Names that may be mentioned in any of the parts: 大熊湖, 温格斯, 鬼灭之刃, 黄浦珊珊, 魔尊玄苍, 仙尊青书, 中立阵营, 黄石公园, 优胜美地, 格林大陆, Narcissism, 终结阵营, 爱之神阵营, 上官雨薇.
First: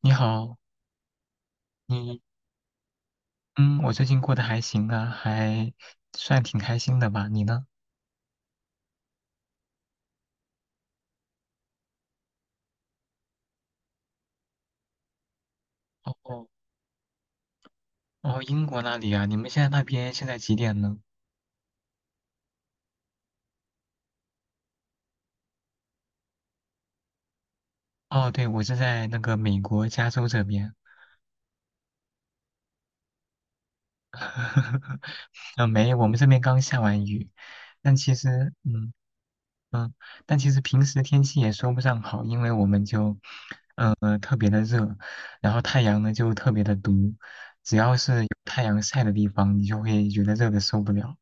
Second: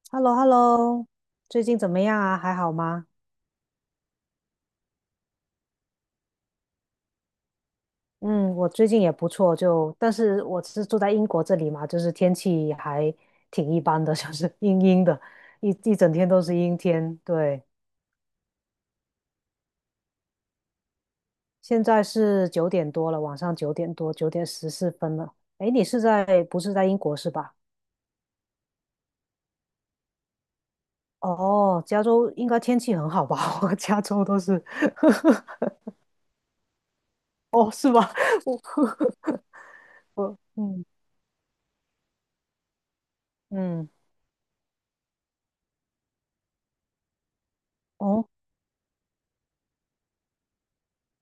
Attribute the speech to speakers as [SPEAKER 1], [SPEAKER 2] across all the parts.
[SPEAKER 1] 你
[SPEAKER 2] h e l l o h e l l
[SPEAKER 1] 好，
[SPEAKER 2] o 最近怎么
[SPEAKER 1] 你
[SPEAKER 2] 样啊？还好吗？
[SPEAKER 1] 嗯，我最近过得还行啊，还算挺开心的吧？你呢？
[SPEAKER 2] 嗯，我最近也不错，就但是我是住在英国这里嘛，就是天气还挺一般的，就是阴阴的，一整天都
[SPEAKER 1] 哦
[SPEAKER 2] 是阴天。对，
[SPEAKER 1] 哦，英国那里啊，你们现在那边现在几点呢？
[SPEAKER 2] 现在是九点多了，晚上九点多，9:14了。哎，你是在不是在英国是吧？
[SPEAKER 1] 哦，对，我是在那个美国加州这边。
[SPEAKER 2] 哦，加州应该天气很好吧？我加州都是，
[SPEAKER 1] 没，我们这边刚下完雨，
[SPEAKER 2] 哦，是
[SPEAKER 1] 但
[SPEAKER 2] 吧？
[SPEAKER 1] 其实嗯，但
[SPEAKER 2] 我 我
[SPEAKER 1] 其实平
[SPEAKER 2] 嗯
[SPEAKER 1] 时天气也说不上好，因为我们就
[SPEAKER 2] 嗯。
[SPEAKER 1] 呃特别的热，然后太阳呢就特别的毒，只要是
[SPEAKER 2] 哦
[SPEAKER 1] 有太阳晒的地方，你就会觉得热的受不了。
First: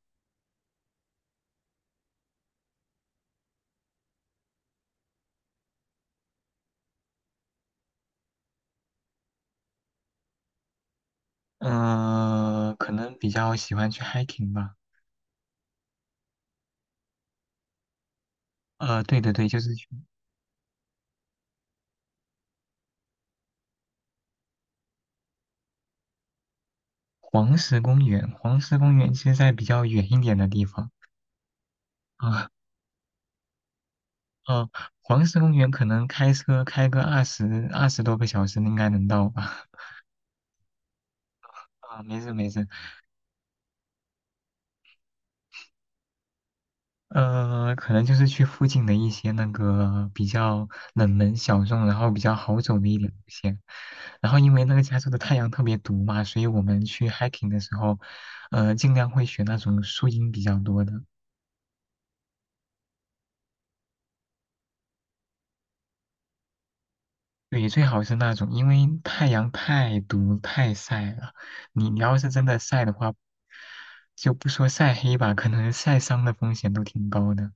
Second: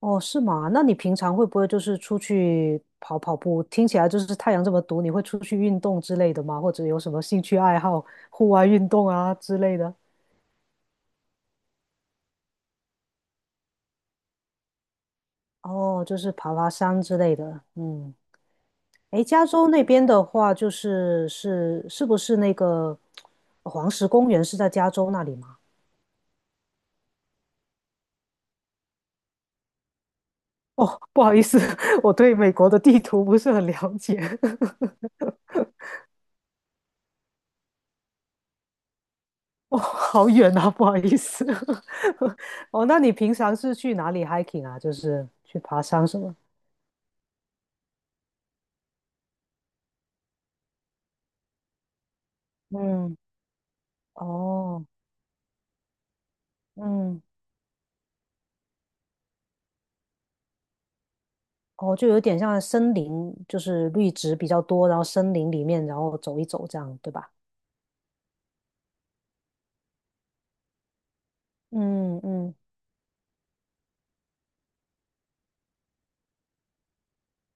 [SPEAKER 2] 哦，是吗？那你平常会不会就是出去跑跑步？听起来就是太阳这么毒，你会出去运动之类的吗？或者有什么兴趣爱好，户外运动啊之类的？
[SPEAKER 1] 呃，可能比较喜欢去 hiking 吧。
[SPEAKER 2] 哦，就是爬爬山之类的。嗯，
[SPEAKER 1] 呃，对
[SPEAKER 2] 诶，
[SPEAKER 1] 对
[SPEAKER 2] 加
[SPEAKER 1] 对，就
[SPEAKER 2] 州
[SPEAKER 1] 是
[SPEAKER 2] 那
[SPEAKER 1] 去
[SPEAKER 2] 边的话，就是是不是那个黄石公园是在加州那里吗？
[SPEAKER 1] 黄石公园。黄石公园其实在比较远一点的地
[SPEAKER 2] 哦，
[SPEAKER 1] 方
[SPEAKER 2] 不好意思，我对
[SPEAKER 1] 啊。
[SPEAKER 2] 美国的地图不是很了解。
[SPEAKER 1] 呃，黄石公园可能开车开个二十多个小时应该能到吧。
[SPEAKER 2] 哦，好远啊，不好意思。
[SPEAKER 1] 啊，没事没事。
[SPEAKER 2] 哦，那你平常是去哪里 hiking 啊？就是去爬山什么？
[SPEAKER 1] 呃，可能就是去附近的一些那个比较冷门小众，然后比较好走的一点路
[SPEAKER 2] 嗯，
[SPEAKER 1] 线。然后因为那个
[SPEAKER 2] 哦，
[SPEAKER 1] 加州的太阳特别毒嘛，所以我们去
[SPEAKER 2] 嗯，
[SPEAKER 1] hiking 的时候，尽量会选那种树荫比较多的。
[SPEAKER 2] 哦，就有点像森林，就是绿植比较多，然后森林里面，然后走一走这样，对吧？
[SPEAKER 1] 对，最好是那种，因为太阳太毒太晒了。你要
[SPEAKER 2] 嗯
[SPEAKER 1] 是真
[SPEAKER 2] 嗯，
[SPEAKER 1] 的晒的话，就不说晒黑吧，可能晒伤的风险都挺高的。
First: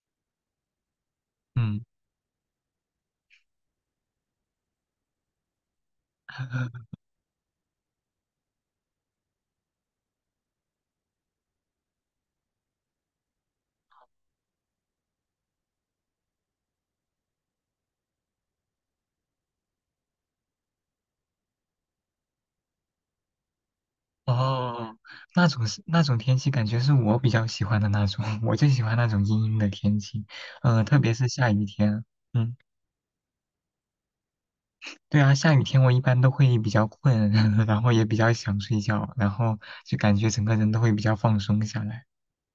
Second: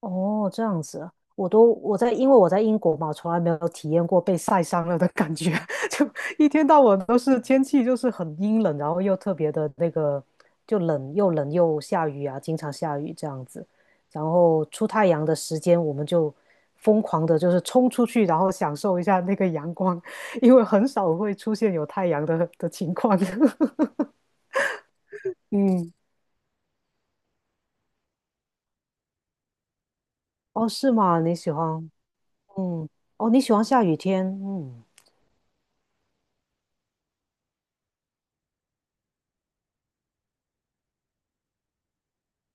[SPEAKER 2] 哦，这样子啊，
[SPEAKER 1] 嗯，
[SPEAKER 2] 我在，因为我在英国嘛，从来没有体验过被晒伤了的感觉，就一天到 晚都是天气就是很阴冷，然后又特别的那个，就冷又冷又下雨啊，经常下雨这样子，然后出太阳的时间我们就疯狂的就是冲出去，然后享受一下那个阳光，因为很少会出现有太阳的情况。
[SPEAKER 1] 哦，那种是
[SPEAKER 2] 嗯，
[SPEAKER 1] 那种天气，感觉是我比较喜欢的那种，我就喜欢那种阴阴的天气，
[SPEAKER 2] 哦，是
[SPEAKER 1] 特别
[SPEAKER 2] 吗？
[SPEAKER 1] 是
[SPEAKER 2] 你
[SPEAKER 1] 下
[SPEAKER 2] 喜
[SPEAKER 1] 雨
[SPEAKER 2] 欢？
[SPEAKER 1] 天。嗯，
[SPEAKER 2] 嗯，哦，你喜欢下雨天？嗯。
[SPEAKER 1] 对啊，下雨天我一般都会比较困，然后也比较想睡觉，然后就感觉整个人都会比较放松下来。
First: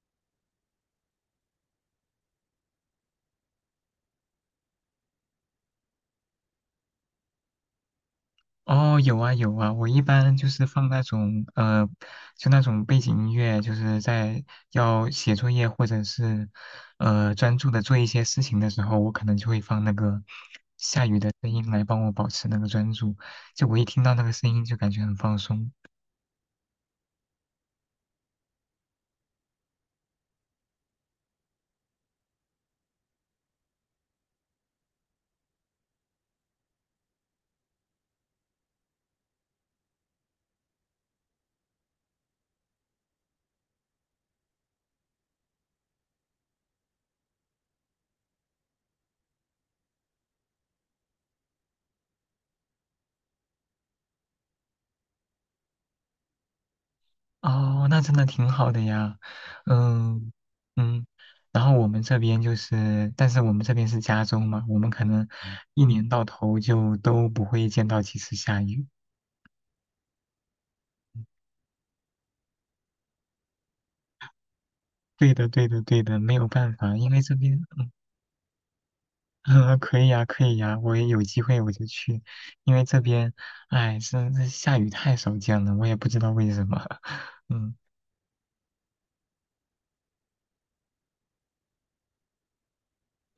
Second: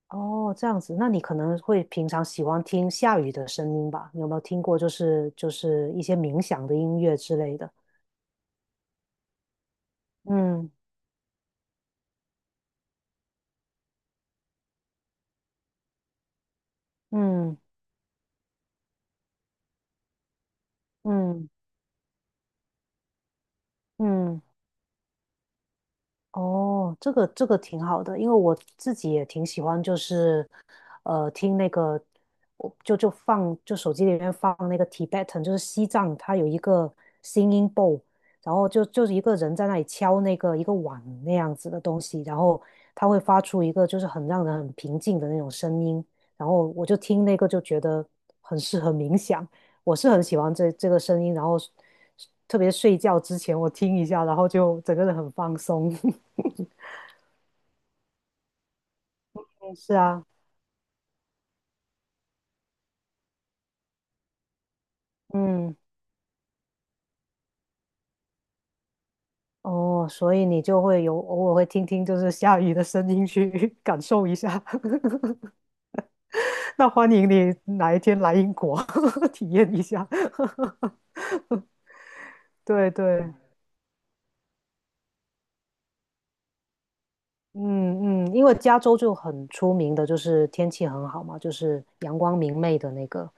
[SPEAKER 2] 哦，这样子，那你可能会平常喜欢听下雨的声音吧？你有没有听过，就是一些冥想的音乐之类的？
[SPEAKER 1] 哦，有啊有啊，我一般就是
[SPEAKER 2] 嗯
[SPEAKER 1] 放那种就那种背景音乐，就是在要写作业或者是专
[SPEAKER 2] 嗯
[SPEAKER 1] 注的做一些事情的时候，我可能就会放那个下
[SPEAKER 2] 嗯
[SPEAKER 1] 雨的
[SPEAKER 2] 嗯
[SPEAKER 1] 声音来帮我保持那个专注。就我一听到那个
[SPEAKER 2] 嗯
[SPEAKER 1] 声音就感觉很放松。
[SPEAKER 2] 哦，这个这个挺好的，因为我自己也挺喜欢，就是听那个，我就就放就手机里面放那个 Tibetan,就是西藏，它有一个 singing bowl，然后就是一个人在那里敲那个一个碗那样子的东西，然后它会发出一个就是很让人很平静的那种声音，然后我就听那个就觉得很适合冥想，我是很喜欢这个声音，然后特别睡觉之前我听一下，然后就整个人很放松。
[SPEAKER 1] 哦，那真的挺好的呀。
[SPEAKER 2] 是啊，
[SPEAKER 1] 嗯嗯，然后我们这边就是，但是我们这边是加州嘛，我们可能
[SPEAKER 2] 嗯，
[SPEAKER 1] 一年到头就都不会见到几次下雨。
[SPEAKER 2] 哦，所以你就会有偶尔会听听就是下雨的声音去 感受一下。
[SPEAKER 1] 对的，对的，对的，没有办
[SPEAKER 2] 那
[SPEAKER 1] 法，因
[SPEAKER 2] 欢
[SPEAKER 1] 为
[SPEAKER 2] 迎
[SPEAKER 1] 这
[SPEAKER 2] 你
[SPEAKER 1] 边，
[SPEAKER 2] 哪一天来英国 体验
[SPEAKER 1] 呃，
[SPEAKER 2] 一
[SPEAKER 1] 可以
[SPEAKER 2] 下。
[SPEAKER 1] 呀，可以呀，我也有机会我就去，因为
[SPEAKER 2] 对
[SPEAKER 1] 这边，
[SPEAKER 2] 对，
[SPEAKER 1] 哎，这下雨太少见了，我也不知道为什么，嗯，
[SPEAKER 2] 嗯嗯，因为加州就很出名的就是天气很好嘛，就是阳光明媚的那个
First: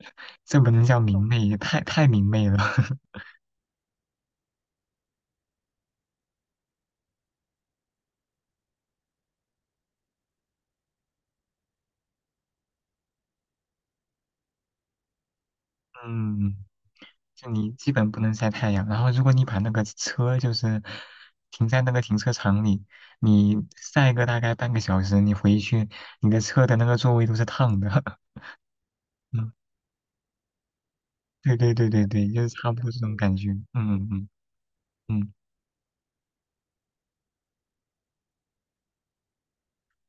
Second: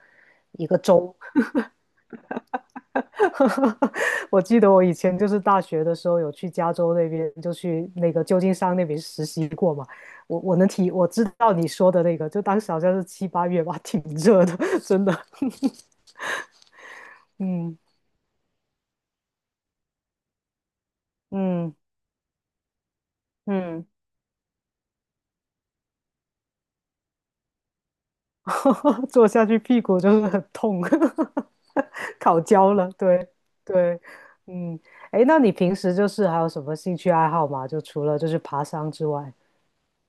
[SPEAKER 1] 这
[SPEAKER 2] 一
[SPEAKER 1] 不
[SPEAKER 2] 个
[SPEAKER 1] 能叫
[SPEAKER 2] 州
[SPEAKER 1] 明媚，太明媚了，
[SPEAKER 2] 我记得我以前就是大学的时候有去加州那边，就去那个旧金山那边实习过嘛。我我能体我知道你说的那个，就当时好像是7、8月吧，挺热的，真的。
[SPEAKER 1] 嗯，就你
[SPEAKER 2] 嗯
[SPEAKER 1] 基本不能晒太阳，然后如果你把那个车就是停
[SPEAKER 2] 嗯
[SPEAKER 1] 在那个停车场里，你
[SPEAKER 2] 嗯，
[SPEAKER 1] 晒个大概半个小时，你回去，你的车的那个座位都是烫的，
[SPEAKER 2] 坐下
[SPEAKER 1] 嗯，
[SPEAKER 2] 去屁股就是很痛，
[SPEAKER 1] 对对对对 对，
[SPEAKER 2] 烤
[SPEAKER 1] 就是差
[SPEAKER 2] 焦
[SPEAKER 1] 不
[SPEAKER 2] 了。
[SPEAKER 1] 多这种
[SPEAKER 2] 对
[SPEAKER 1] 感觉，嗯
[SPEAKER 2] 对，
[SPEAKER 1] 嗯嗯。
[SPEAKER 2] 嗯，哎，
[SPEAKER 1] 嗯
[SPEAKER 2] 那你平时就是还有什么兴趣爱好吗？就除了就是爬山之外，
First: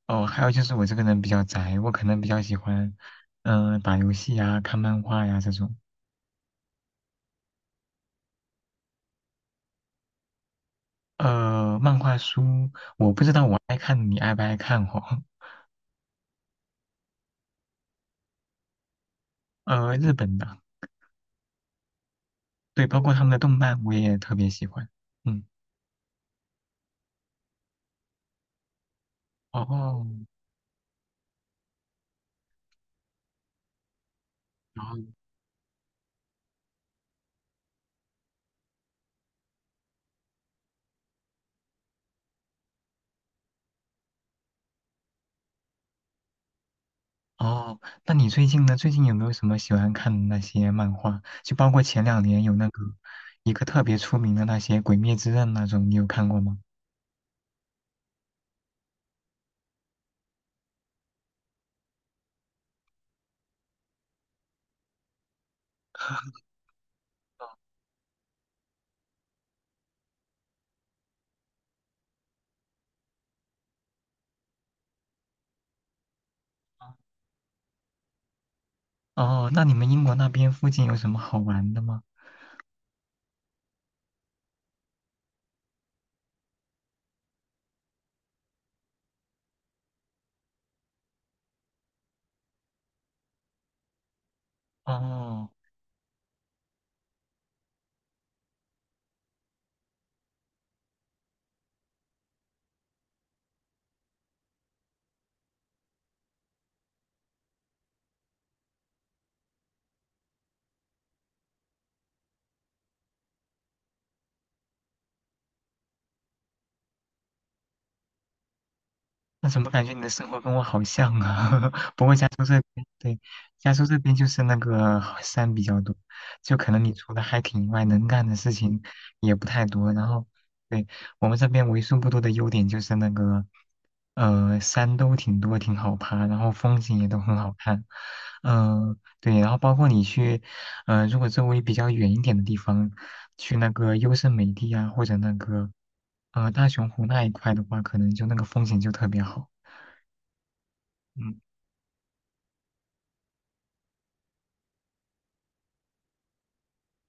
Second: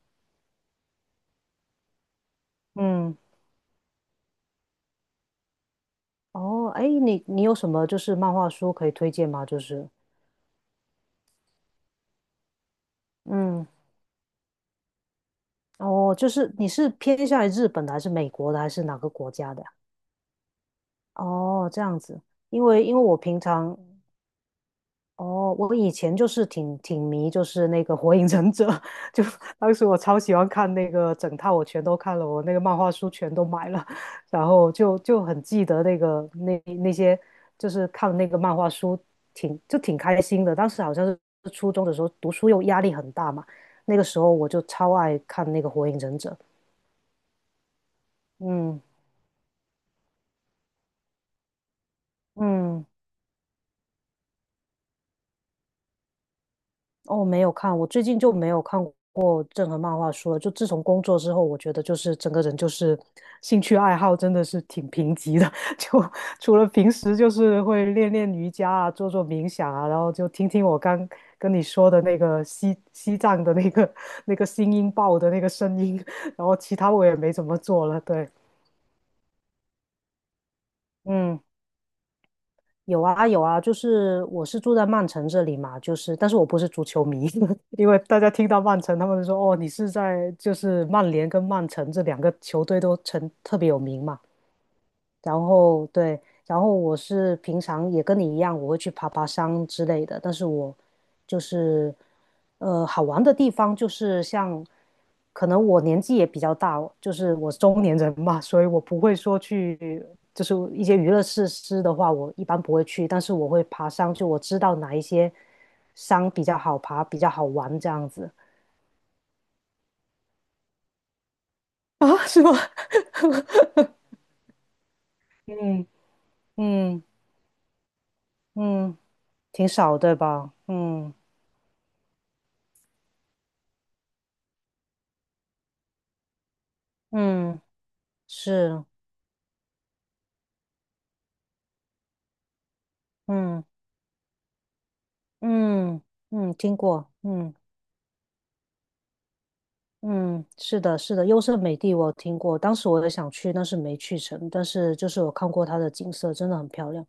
[SPEAKER 1] 哦，还有就是我这个人比较宅，我可能比较喜欢，
[SPEAKER 2] 嗯。
[SPEAKER 1] 嗯、打游戏呀、看漫画呀这种。
[SPEAKER 2] 哦，哎，你你有什么就是漫画书可以推荐吗？就是，
[SPEAKER 1] 呃，漫画书我不知道我
[SPEAKER 2] 嗯，
[SPEAKER 1] 爱看，你爱不爱看哦？
[SPEAKER 2] 哦，就是你是偏向于日本的，还是美国的，还是哪个国家的 呀
[SPEAKER 1] 呃，日本的，
[SPEAKER 2] 哦，这样子，因
[SPEAKER 1] 对，
[SPEAKER 2] 为因
[SPEAKER 1] 包
[SPEAKER 2] 为
[SPEAKER 1] 括
[SPEAKER 2] 我
[SPEAKER 1] 他们的
[SPEAKER 2] 平
[SPEAKER 1] 动
[SPEAKER 2] 常
[SPEAKER 1] 漫我也特别喜欢。嗯，
[SPEAKER 2] 哦，我以前就是挺迷，就是那个《火影忍者》，就当时我
[SPEAKER 1] 哦，
[SPEAKER 2] 超喜欢看那个整套，我全都看了，我那个漫画书全都买了，然后
[SPEAKER 1] 然后
[SPEAKER 2] 就就很记得那个那些，就是看那个漫画书挺就挺开心的。当时好像是初中的时候，读书又压力很大嘛，那个时候我就超爱看那个《火影忍者》。
[SPEAKER 1] 哦，那你最近呢？
[SPEAKER 2] 嗯
[SPEAKER 1] 最近有没有什么喜欢看的那些漫画？就包括前两年有那个
[SPEAKER 2] 嗯
[SPEAKER 1] 一个特别出名的那些《鬼灭之刃》那种，你有看过吗？
[SPEAKER 2] 哦，没有看，我最近就没有看过任何漫画书了。就自从工作之后，我觉得就是整个人就是兴趣爱好真的是挺贫瘠的。就除了平时就是会练练瑜伽啊，做做冥想啊，然后就听听我刚跟你说的那个西藏的那个 那个新音报的那个声音，然后其他我也没怎么做了。对，
[SPEAKER 1] 哦，那你们英国那边附近有什么好
[SPEAKER 2] 嗯。
[SPEAKER 1] 玩的吗？
[SPEAKER 2] 有啊有啊，就是我是住在曼城这里嘛，就是但是我不是足球迷，因为大家听到曼城，他们就说哦，你是在就是曼联跟曼城这两个球队都成特别有名嘛，然
[SPEAKER 1] 哦。
[SPEAKER 2] 后对，然后我是平常也跟你一样，我会去爬爬山之类的，但是我就是，呃，好玩的地方就是像，可能我年纪也比较大，就是我中年人嘛，所以我不会说去，就是一些娱乐设施的话，我一般不会去，但是我会爬山，就我知道哪一些山比较好爬，比较好玩这样子。
[SPEAKER 1] 那怎么感觉你的生活跟我好像啊？不过
[SPEAKER 2] 啊，
[SPEAKER 1] 加
[SPEAKER 2] 是
[SPEAKER 1] 州
[SPEAKER 2] 吗？
[SPEAKER 1] 这边，对，加州这边就是那个山比较
[SPEAKER 2] 嗯
[SPEAKER 1] 多，就可能你
[SPEAKER 2] 嗯
[SPEAKER 1] 除了 hiking 以外，能干的事情
[SPEAKER 2] 嗯，
[SPEAKER 1] 也不太
[SPEAKER 2] 挺
[SPEAKER 1] 多。
[SPEAKER 2] 少，
[SPEAKER 1] 然
[SPEAKER 2] 对
[SPEAKER 1] 后，
[SPEAKER 2] 吧？
[SPEAKER 1] 对，
[SPEAKER 2] 嗯。
[SPEAKER 1] 我们这边为数不多的优点就是那个，山都挺多，挺好爬，然后风景也都很好
[SPEAKER 2] 嗯
[SPEAKER 1] 看。
[SPEAKER 2] 是，
[SPEAKER 1] 嗯、对，然后包括你去，呃，如果周围比较远一点的地方，去
[SPEAKER 2] 嗯
[SPEAKER 1] 那个优胜美地啊，或者那个。
[SPEAKER 2] 嗯
[SPEAKER 1] 呃，
[SPEAKER 2] 嗯，
[SPEAKER 1] 大
[SPEAKER 2] 听
[SPEAKER 1] 熊湖
[SPEAKER 2] 过，
[SPEAKER 1] 那一
[SPEAKER 2] 嗯。
[SPEAKER 1] 块的话，可能就那个风景就特别好。
[SPEAKER 2] 嗯，是的，是的，
[SPEAKER 1] 嗯
[SPEAKER 2] 优胜美地我有听过，当时我也想去，但是没去成。但是就是我看过它的景色，真的很漂亮。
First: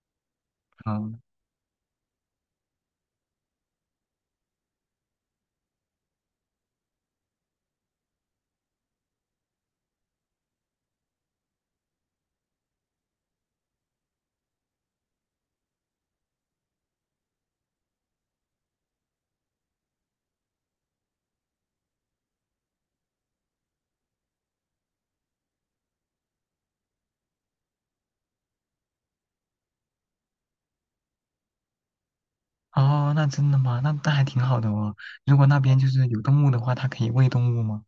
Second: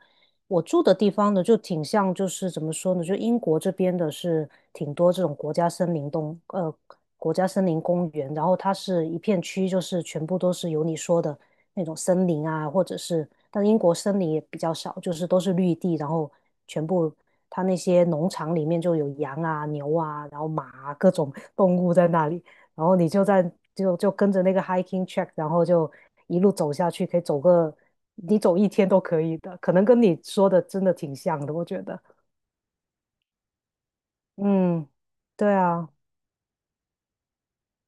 [SPEAKER 2] 我住的地
[SPEAKER 1] 嗯，
[SPEAKER 2] 方呢，就挺像，就是怎么说呢，就英国这边的是挺多这种国家森林公园，然后它是一片区，就是全部都是有你说的那种森林啊，或者是，但英国森林也比较少，就是都是绿地，然后全部它那些农场里面就有羊啊、牛啊，然后马啊，各种动物在那里。然后你就在就就跟着那个 hiking track，然后就一路走下去，可以走个你走一天都可以的，可能跟你说的真的挺像的，我觉得。
[SPEAKER 1] 哦，那真的吗？那那还挺好的
[SPEAKER 2] 嗯，
[SPEAKER 1] 哦。如果
[SPEAKER 2] 对
[SPEAKER 1] 那边就
[SPEAKER 2] 啊，
[SPEAKER 1] 是有动物的话，它可以喂动物吗？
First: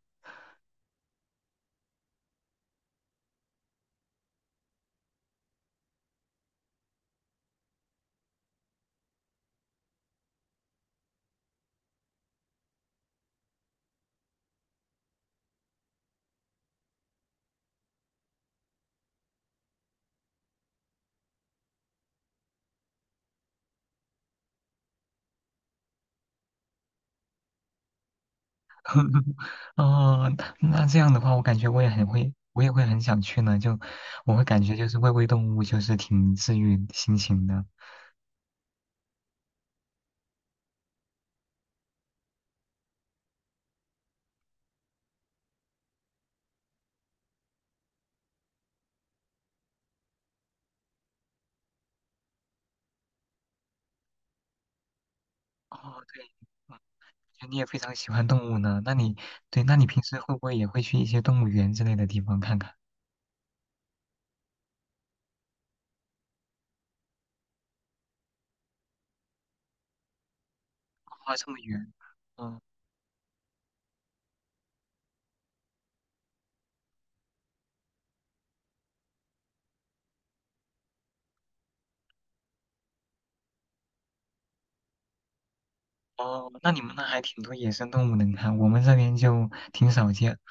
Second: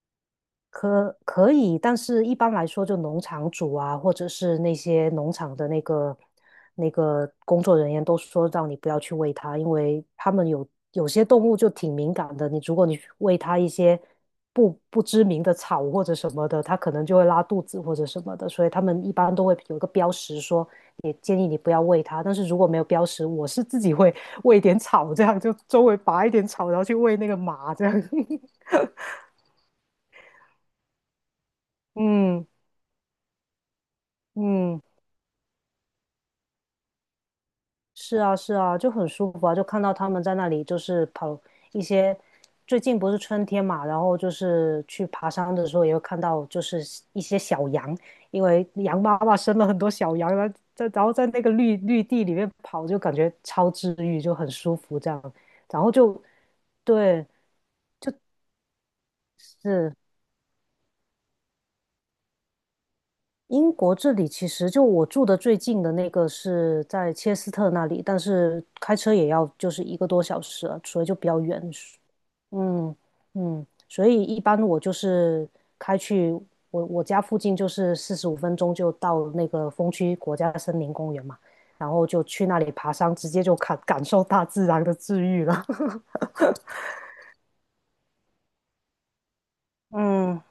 [SPEAKER 2] 可以，但是一般来说，就农场主啊，或者是那些农场的那个工作人员都说让你不要去喂它，因为他们有有些动物就挺敏感的，你如果你喂它一些不知名的草或者什么的，它可能就会拉肚子或者什么的，所以他们一般都会有一个标识说，也建议你不要喂它。但是如果没有标识，我是自己会 喂一点草，这样就周围拔一点草，然后去喂那个马，这样。
[SPEAKER 1] 哦，那这样的话，我感觉我也很会，
[SPEAKER 2] 嗯
[SPEAKER 1] 我也会很想去呢。就我会感觉
[SPEAKER 2] 嗯。
[SPEAKER 1] 就是喂喂动物，就是挺治愈心情的。
[SPEAKER 2] 是啊，是啊，就很舒服啊，就看到他们在那里就是跑一些，最近不是春天嘛，然后就是去爬山的时候也会看到就是一些小羊，因为羊妈妈生了很多小羊，然后在那个绿地里面跑，就感觉超治愈，就很舒服这样，然后
[SPEAKER 1] 哦，
[SPEAKER 2] 就
[SPEAKER 1] 对，嗯
[SPEAKER 2] 对，
[SPEAKER 1] 你也非常喜欢动物呢。那你对，那你
[SPEAKER 2] 是
[SPEAKER 1] 平时会不会也会去一些动物园之类的地方看看？
[SPEAKER 2] 英国这里其实就我住的最近的那个是在切斯特那里，但是开车也要就是一个多小时啊所以就比
[SPEAKER 1] 哇，
[SPEAKER 2] 较
[SPEAKER 1] 这么
[SPEAKER 2] 远，
[SPEAKER 1] 远，嗯，
[SPEAKER 2] 嗯嗯，所以一般我就是开去我家附近，就是45分钟就到那个风区国家森林公园嘛，然后就去那里爬山，直接就感受大自然的治愈了。
[SPEAKER 1] 哦，那你们那还挺多野生动物能看，我们这边就挺少见。
[SPEAKER 2] 嗯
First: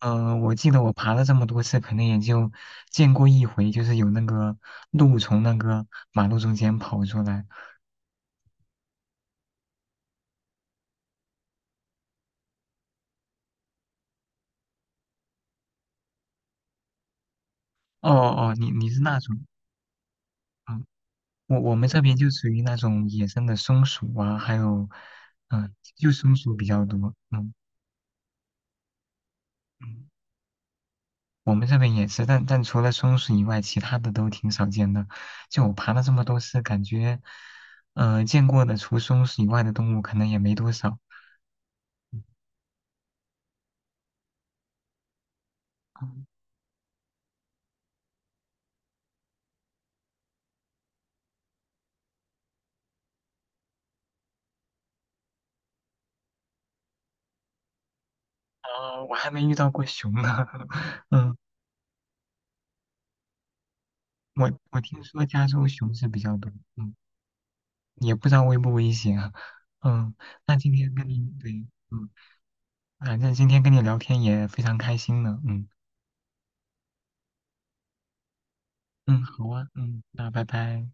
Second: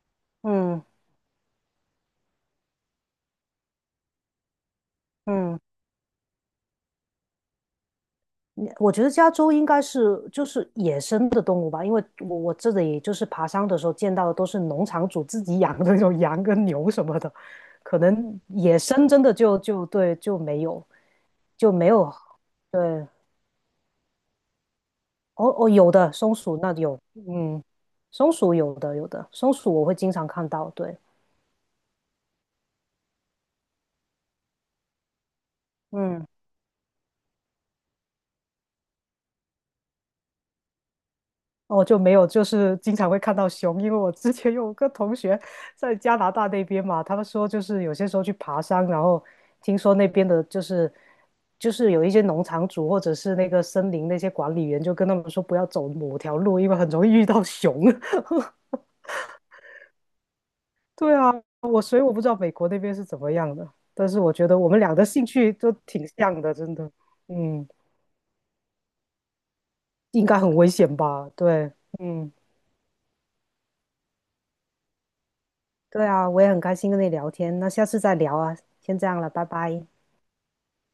[SPEAKER 1] 嗯，我记得
[SPEAKER 2] 嗯
[SPEAKER 1] 我爬了这么多次，可能也就见过一回，就是有那个鹿从那
[SPEAKER 2] 嗯，
[SPEAKER 1] 个马路中间跑出来。
[SPEAKER 2] 我觉得加州应该是就是野生的动物吧，因为我这里就是爬山的时候见到的都是农场主自己养的那种羊跟牛什么的，可
[SPEAKER 1] 哦
[SPEAKER 2] 能
[SPEAKER 1] 哦，你
[SPEAKER 2] 野
[SPEAKER 1] 你是
[SPEAKER 2] 生
[SPEAKER 1] 那
[SPEAKER 2] 真的
[SPEAKER 1] 种，
[SPEAKER 2] 就
[SPEAKER 1] 嗯，我我
[SPEAKER 2] 没
[SPEAKER 1] 们这
[SPEAKER 2] 有，
[SPEAKER 1] 边就属于那
[SPEAKER 2] 对
[SPEAKER 1] 种野生的松鼠啊，还有，
[SPEAKER 2] 哦哦，
[SPEAKER 1] 嗯、
[SPEAKER 2] 有的
[SPEAKER 1] 就
[SPEAKER 2] 松
[SPEAKER 1] 松鼠
[SPEAKER 2] 鼠
[SPEAKER 1] 比
[SPEAKER 2] 那
[SPEAKER 1] 较
[SPEAKER 2] 有，
[SPEAKER 1] 多，嗯
[SPEAKER 2] 嗯，松鼠有的有的，松鼠我会
[SPEAKER 1] 嗯，
[SPEAKER 2] 经常看到，对，
[SPEAKER 1] 我们这边也是，但但除了松鼠以外，其他的都挺少见的。就我爬了这么
[SPEAKER 2] 嗯，
[SPEAKER 1] 多次，感觉，见过的除松鼠以外的动物可能也没多少。
[SPEAKER 2] 哦就没
[SPEAKER 1] 嗯
[SPEAKER 2] 有，就是经常会看到熊，因为我之前有个同学在加
[SPEAKER 1] 嗯
[SPEAKER 2] 拿大那边嘛，他们说就是有些时候去爬山，然后听说那边的就是有一些农场主或者是那个森林那些管理员就跟他们说不要走某条路，因为很容易遇到熊。
[SPEAKER 1] 哦，我还没遇到过熊呢。
[SPEAKER 2] 对啊，
[SPEAKER 1] 嗯，
[SPEAKER 2] 我所以我不知道美国那边是怎么样的，但是我觉得
[SPEAKER 1] 我
[SPEAKER 2] 我们
[SPEAKER 1] 我
[SPEAKER 2] 俩
[SPEAKER 1] 听
[SPEAKER 2] 的兴
[SPEAKER 1] 说加
[SPEAKER 2] 趣
[SPEAKER 1] 州
[SPEAKER 2] 都
[SPEAKER 1] 熊是
[SPEAKER 2] 挺
[SPEAKER 1] 比较
[SPEAKER 2] 像
[SPEAKER 1] 多，
[SPEAKER 2] 的，真的。
[SPEAKER 1] 嗯，
[SPEAKER 2] 嗯，
[SPEAKER 1] 也不知道危不危险啊。嗯，
[SPEAKER 2] 应该很
[SPEAKER 1] 那
[SPEAKER 2] 危
[SPEAKER 1] 今天
[SPEAKER 2] 险
[SPEAKER 1] 跟你
[SPEAKER 2] 吧？
[SPEAKER 1] 对，
[SPEAKER 2] 对，
[SPEAKER 1] 嗯，
[SPEAKER 2] 嗯，
[SPEAKER 1] 反正今天跟你聊天也非常开心呢。嗯
[SPEAKER 2] 对啊，我也很开心跟你聊天，那下次再聊啊，先这样
[SPEAKER 1] 嗯，
[SPEAKER 2] 了，拜
[SPEAKER 1] 好啊，
[SPEAKER 2] 拜。
[SPEAKER 1] 嗯，那拜拜。